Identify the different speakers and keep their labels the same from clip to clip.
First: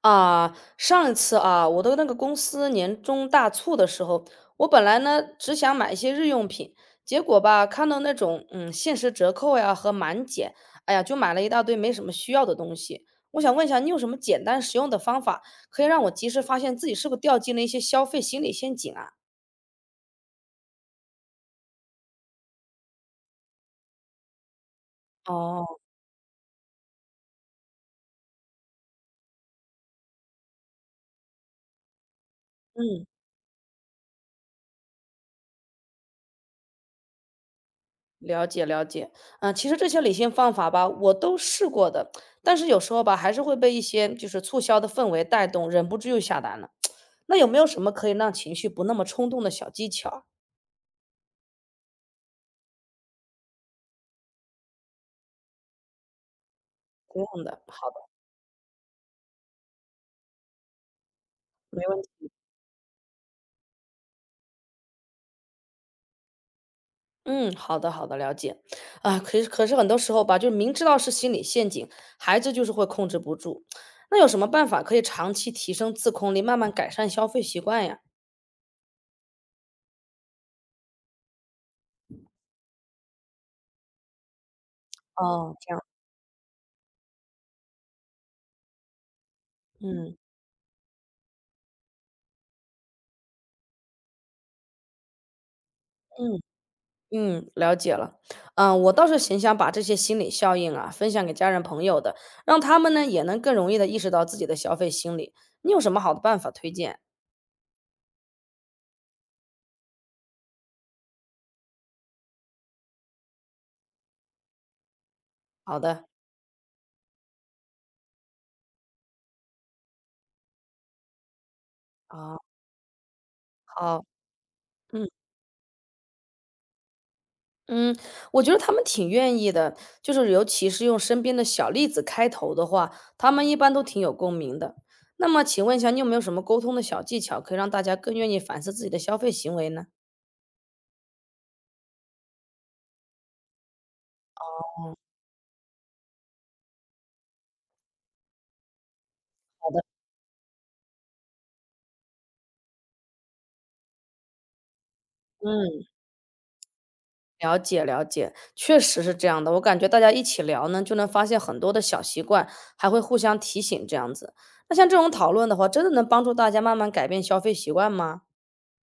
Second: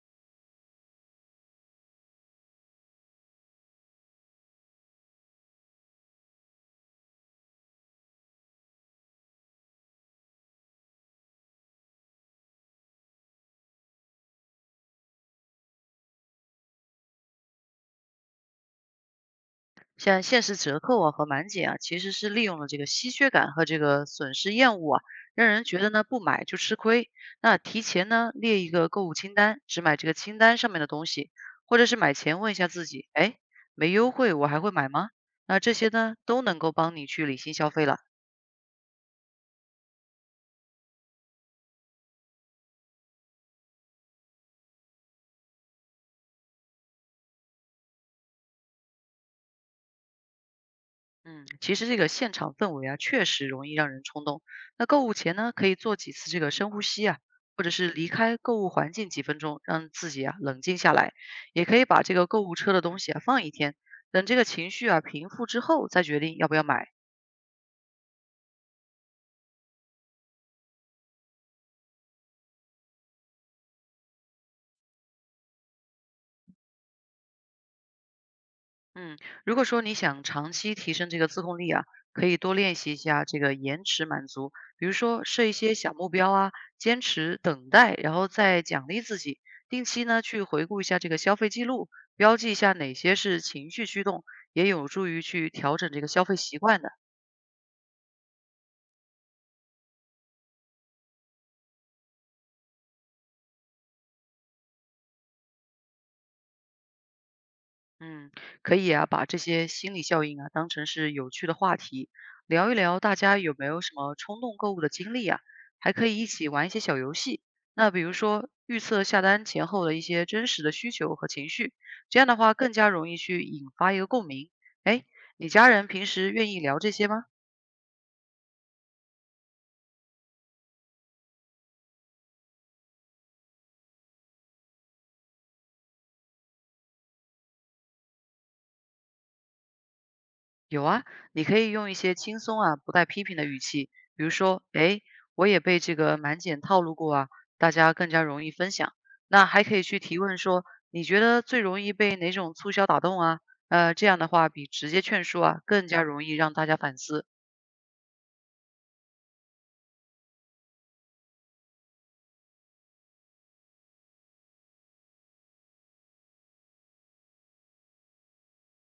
Speaker 1: 啊，上一次啊，我的那个公司年终大促的时候，我本来呢只想买一些日用品，结果吧，看到那种限时折扣呀和满减，哎呀，就买了一大堆没什么需要的东西。我想问一下，你有什么简单实用的方法，可以让我及时发现自己是不是掉进了一些消费心理陷阱啊？
Speaker 2: 像限时折扣啊和满减啊，其实是利用了这个稀缺感和这个损失厌恶啊，让人觉
Speaker 1: 哦。
Speaker 2: 得呢不买就吃亏。那提前呢列一个购物清单，只买这个清单上面的东西，或者是买前问一下自
Speaker 1: 嗯。
Speaker 2: 己，哎，没优惠我还会买吗？那这些呢都能够帮你去理性消费了。
Speaker 1: 了解了解。嗯，其实这些理性方法吧，我都试过的，但是有时候吧，还是会被一些就是促销的氛围带动，忍不住又下单了。那有没有什么可以让情绪不那么冲动的小技巧？
Speaker 2: 嗯，其实这个现场氛围啊，确实容易让人冲动。那购物前呢，可以做几次这个深呼吸
Speaker 1: 不
Speaker 2: 啊，
Speaker 1: 这样的，
Speaker 2: 或者是
Speaker 1: 好的，
Speaker 2: 离开购物环境几分钟，让自己啊冷静下来。也可以
Speaker 1: 没问
Speaker 2: 把这
Speaker 1: 题。
Speaker 2: 个购物车的东西啊放一天，等这个情绪啊平复之后再决定要不要买。
Speaker 1: 嗯，好的好的，了解。啊，可是很多时候吧，就是明知道是心理陷阱，孩子就是会控制不住。那有什么办法可以长期提升自控力，慢慢改善消费习惯呀？
Speaker 2: 嗯，如果说你想长期提升这个自控力啊，可以多练习一下这个延迟满足，比如说设一
Speaker 1: 哦，这
Speaker 2: 些
Speaker 1: 样。
Speaker 2: 小目标啊，坚持等待，然后再奖励自己。定期
Speaker 1: 嗯
Speaker 2: 呢去回顾一下这个消费记录，标记一下哪些是情绪驱动，也有助于去调整这个消费
Speaker 1: 嗯
Speaker 2: 习惯的。
Speaker 1: 嗯，了解了。嗯，我倒是挺想把这些心理效应啊，分享给家人朋友的，让他们呢也能更容易的意识到自己的消费心理。你有什么好的办法推荐？
Speaker 2: 嗯，可以啊，把这些心理效应啊当成是有趣的话题，聊一聊大家有没有什么冲动购物的经历啊，
Speaker 1: 好
Speaker 2: 还
Speaker 1: 的。
Speaker 2: 可以一起玩一些小游戏。那比如说预测下单前后的一些真实的需求和情绪，这样的
Speaker 1: 啊，
Speaker 2: 话更加容易去引发一
Speaker 1: 好。
Speaker 2: 个共鸣。哎，
Speaker 1: 嗯。
Speaker 2: 你家人平时愿意聊这些吗？
Speaker 1: 嗯，我觉得他们挺愿意的，就是尤其是用身边的小例子开头的话，他们一般都挺有共鸣的。那么请问一下，你有没有什么沟通的小技巧，可以让大家更愿意反思自己的消费行为呢？
Speaker 2: 有啊，你可以用一些轻松啊、不带批评的语气，比如说，哎，我也被这个满减套路过啊，大家更加容易分享。那还
Speaker 1: 好
Speaker 2: 可
Speaker 1: 的。
Speaker 2: 以去提问说，你觉得最容易被哪种促销打动啊？这样的话比直接劝说啊
Speaker 1: 嗯，
Speaker 2: 更加容易让大家反思。
Speaker 1: 了解了解，确实是这样的。我感觉大家一起聊呢，就能发现很多的小习惯，还会互相提醒这样子。那像这种讨论的话，真的能帮助大家慢慢改变消费习惯吗？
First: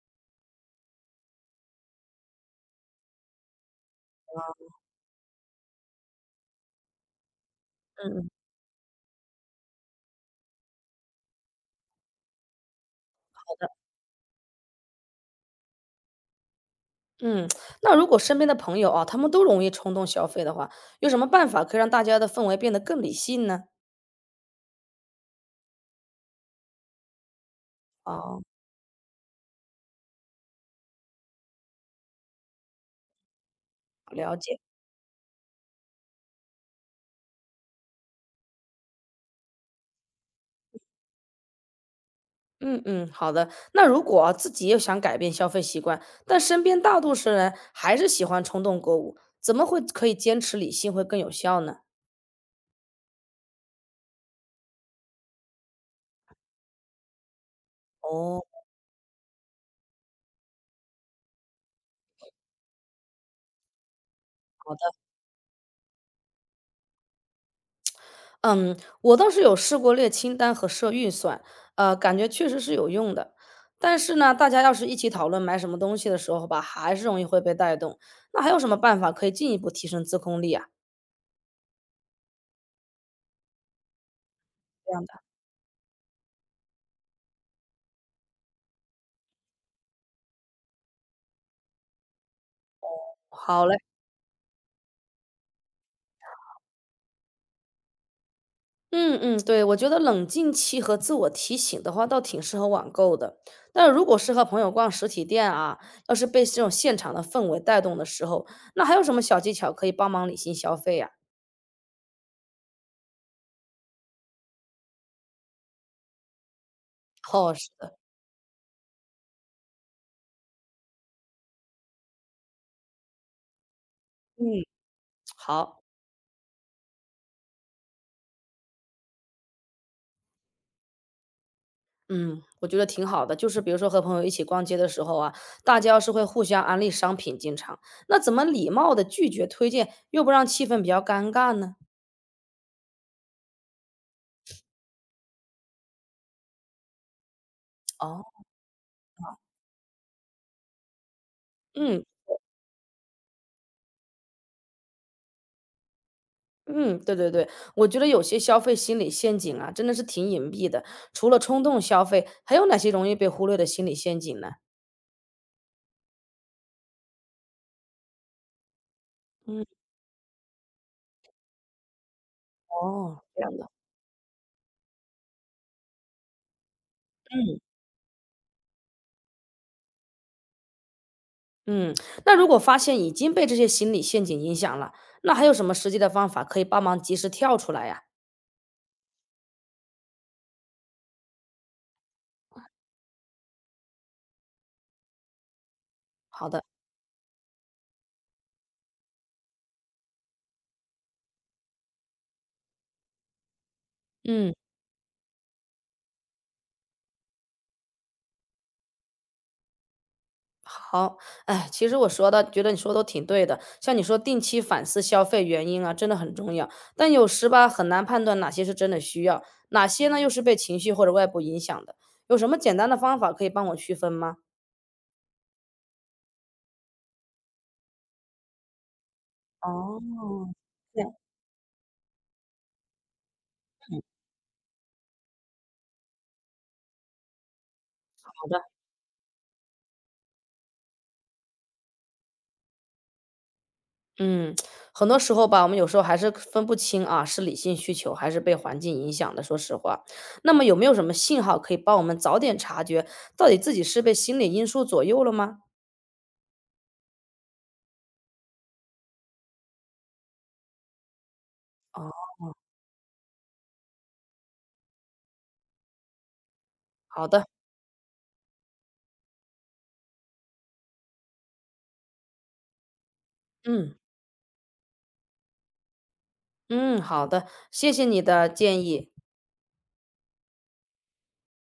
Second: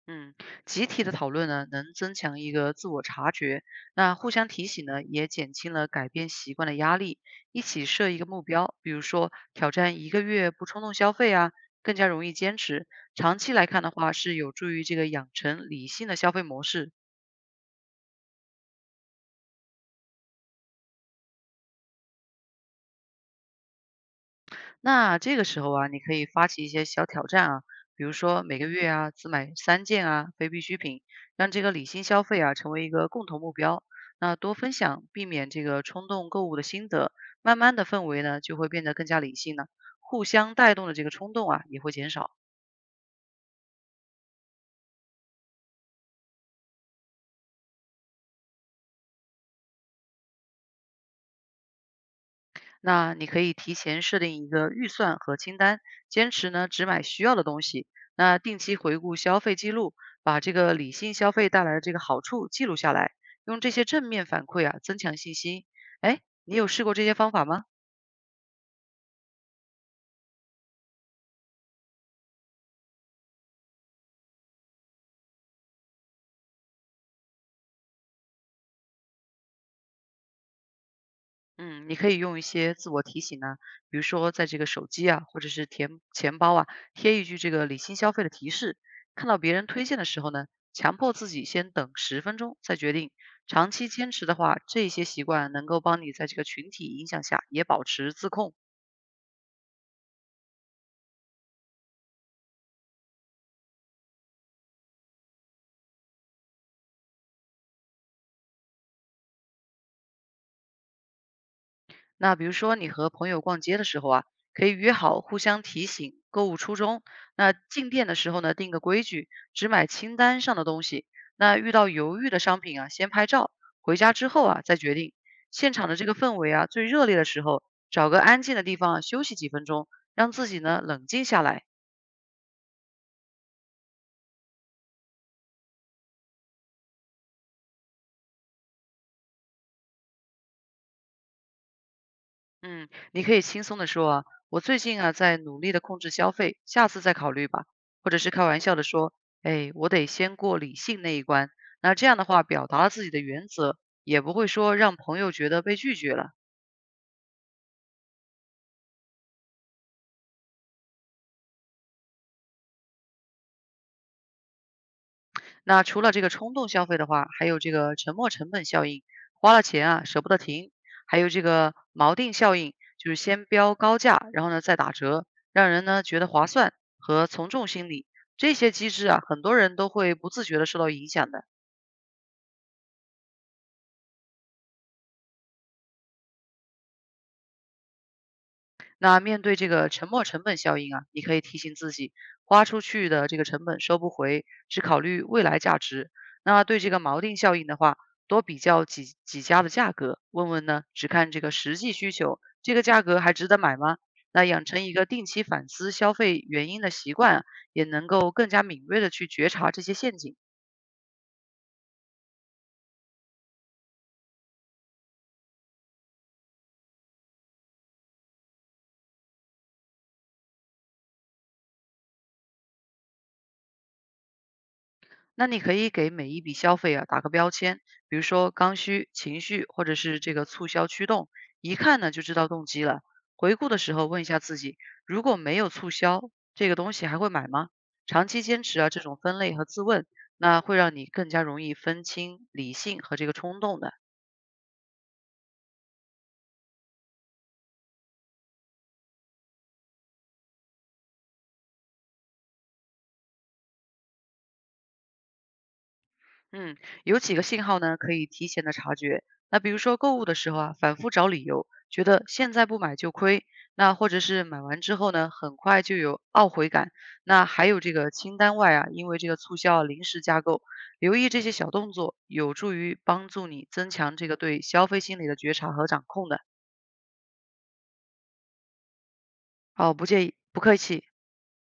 Speaker 2: 嗯，集体的讨论呢，能增强一个自我察觉，那互相提醒呢，也减轻了改变习惯的压力。一起设
Speaker 1: 嗯
Speaker 2: 一个
Speaker 1: 嗯
Speaker 2: 目标，比如说挑战一个月不冲动消费啊，更加容易坚持。长期来看的话，是有助于这个养成理性的消费模式。
Speaker 1: 嗯，那如果身边的朋友啊，他们都容易冲动消费的话，有什么办法可以让大家的氛围变得更理性呢？
Speaker 2: 那这个时候啊，你可以发起一些小挑战啊，比如
Speaker 1: 哦。
Speaker 2: 说每个月啊只买三件啊非必需品，让这个理性消费啊成为一个共同目标。那
Speaker 1: 了
Speaker 2: 多
Speaker 1: 解。
Speaker 2: 分享，避免这个冲动购物的心得，慢慢的氛围呢就会变得更加理性了，互相带动的这个冲动啊也会减少。
Speaker 1: 嗯嗯，好的。那如果啊自己又想改变消费习惯，但身边大多数人还是喜欢冲动购物，怎么会可以坚持理性会更有效呢？
Speaker 2: 那你可以提前设定一个预算和清单，坚持呢只买需要的东西。那
Speaker 1: 哦。
Speaker 2: 定期回顾消费记录，把这个理性消费带来的这个好处记录下来，用这些正面反馈啊增强信心。哎，你有试过这些方法吗？
Speaker 1: 嗯，我倒是有试过列清单和设预算，感觉确实是有用的。但是呢，大家要是一起讨论买什么东西的时候吧，还是容易会被带动。那还有什么办法可以进一步提升自控力啊？
Speaker 2: 嗯，你可以用一些自我提醒呢，比如说在这个手
Speaker 1: 这样
Speaker 2: 机
Speaker 1: 的。
Speaker 2: 啊，或者是钱包啊，贴一句这个理性消费的提示。看到别人推荐的时候呢，强迫自己先等10分钟再决定。
Speaker 1: 好
Speaker 2: 长
Speaker 1: 嘞。
Speaker 2: 期坚持的话，这些习惯能够帮你在这个群体影响下也保持自控。
Speaker 1: 嗯嗯，对，我觉得冷静期和自我提醒的话，倒挺适合网购的。但如果是和朋友逛实体店啊，要是被这种现场的氛围带动的时候，那还有什么小技巧可以帮忙理性消费呀、
Speaker 2: 那比如说你和朋友逛街的时候啊，可以约好互相提醒购物初衷。
Speaker 1: 哦，
Speaker 2: 那
Speaker 1: 是
Speaker 2: 进
Speaker 1: 的，
Speaker 2: 店的时候呢，定个规矩，只买清单上的东西。那遇到犹豫的商品啊，先拍照，回家之后啊
Speaker 1: 嗯，
Speaker 2: 再决定。现
Speaker 1: 好。
Speaker 2: 场的这个氛围啊，最热烈的时候，找个安静的地方啊休息几分钟，让自己呢冷静下来。
Speaker 1: 嗯，我觉得挺好的。就是比如说和朋友一起逛街的时候啊，大家要是会互相安利商品，进场，那怎么礼貌的拒绝推荐，又不让气氛比较尴尬呢？
Speaker 2: 嗯，你可以轻松的说啊，我最近啊在努力的控制消费，下次再考虑吧。或者
Speaker 1: 哦。
Speaker 2: 是开玩笑的说，哎，我得先过理性那一关。那
Speaker 1: 嗯
Speaker 2: 这样的话，表达了自己的原则，也不会说让朋友觉得被拒绝了。
Speaker 1: 嗯，对对对，我觉得有些消费心理陷阱啊，真的是挺隐蔽的。除了冲动消费，还有哪些容易被忽略的心理陷阱呢？
Speaker 2: 那除了这个冲动消费的话，还有这个沉没成本效应，花了
Speaker 1: 嗯。
Speaker 2: 钱啊舍不得停，还有这个锚定效应，就是
Speaker 1: 哦，这
Speaker 2: 先
Speaker 1: 样的。
Speaker 2: 标高价，然后呢再打折，让人呢觉得划算和从
Speaker 1: 嗯
Speaker 2: 众心理。这些机制啊，很多人都会不自觉的受到影响的。
Speaker 1: 嗯。那如果发现已经被这些心理陷阱影响了，那还有什么实际的方法可以帮忙及时跳出来呀？
Speaker 2: 那面对这个沉没成本效应啊，你可以提醒自己，花出去的这个成本收不回，只考虑未来价值。
Speaker 1: 好
Speaker 2: 那
Speaker 1: 的。
Speaker 2: 对这个锚定效应的话，多比较几家的价格，问问呢，只看这个实际需求，这个价格还值得买吗？那
Speaker 1: 嗯。
Speaker 2: 养成一个定期反思消费原因的习惯啊也能够更加敏锐的去觉察这些陷阱。
Speaker 1: 好。哎，其实我说的，觉得你说的都挺对的。像你说定期反思消费原因啊，真的很重要。但有时吧，很难判断哪些是真的需要，哪些呢又是被情绪或者外部影响的。有什么简单的方法可以帮我区分吗？
Speaker 2: 那你可以给每一笔消费啊打个标签，比如说刚需、情绪或者
Speaker 1: 哦，
Speaker 2: 是这个促销
Speaker 1: 这
Speaker 2: 驱
Speaker 1: 样。
Speaker 2: 动，一看呢就知道动机了。回顾的时候问一下自己，如果没有促销，这个东西还会买吗？长期
Speaker 1: 好
Speaker 2: 坚
Speaker 1: 的。
Speaker 2: 持啊这种分类和自问，那会让你更加容易分清理性和这个冲动的。
Speaker 1: 嗯，很多时候吧，我们有时候还是分不清啊，是理性需求还是被环境影响的。说实话，那么有没有什么信号可以帮我们早点察觉，到底自己是被心理因素左右了吗？
Speaker 2: 嗯，有几个信号呢，可以提前的察觉。那比如说购物的时候啊，反复找理由，
Speaker 1: 哦。
Speaker 2: 觉得现在不买就亏，那或者是买完之后呢，很快就有懊悔感。
Speaker 1: 好
Speaker 2: 那
Speaker 1: 的。
Speaker 2: 还有这个清单外啊，因为这个促销啊临时加购，留意这些小动作，有助于帮助你增
Speaker 1: 嗯。
Speaker 2: 强这个对消费心理的觉察和掌控的。
Speaker 1: 嗯，好的，谢谢你的建议。
Speaker 2: 好，不介意，不客气。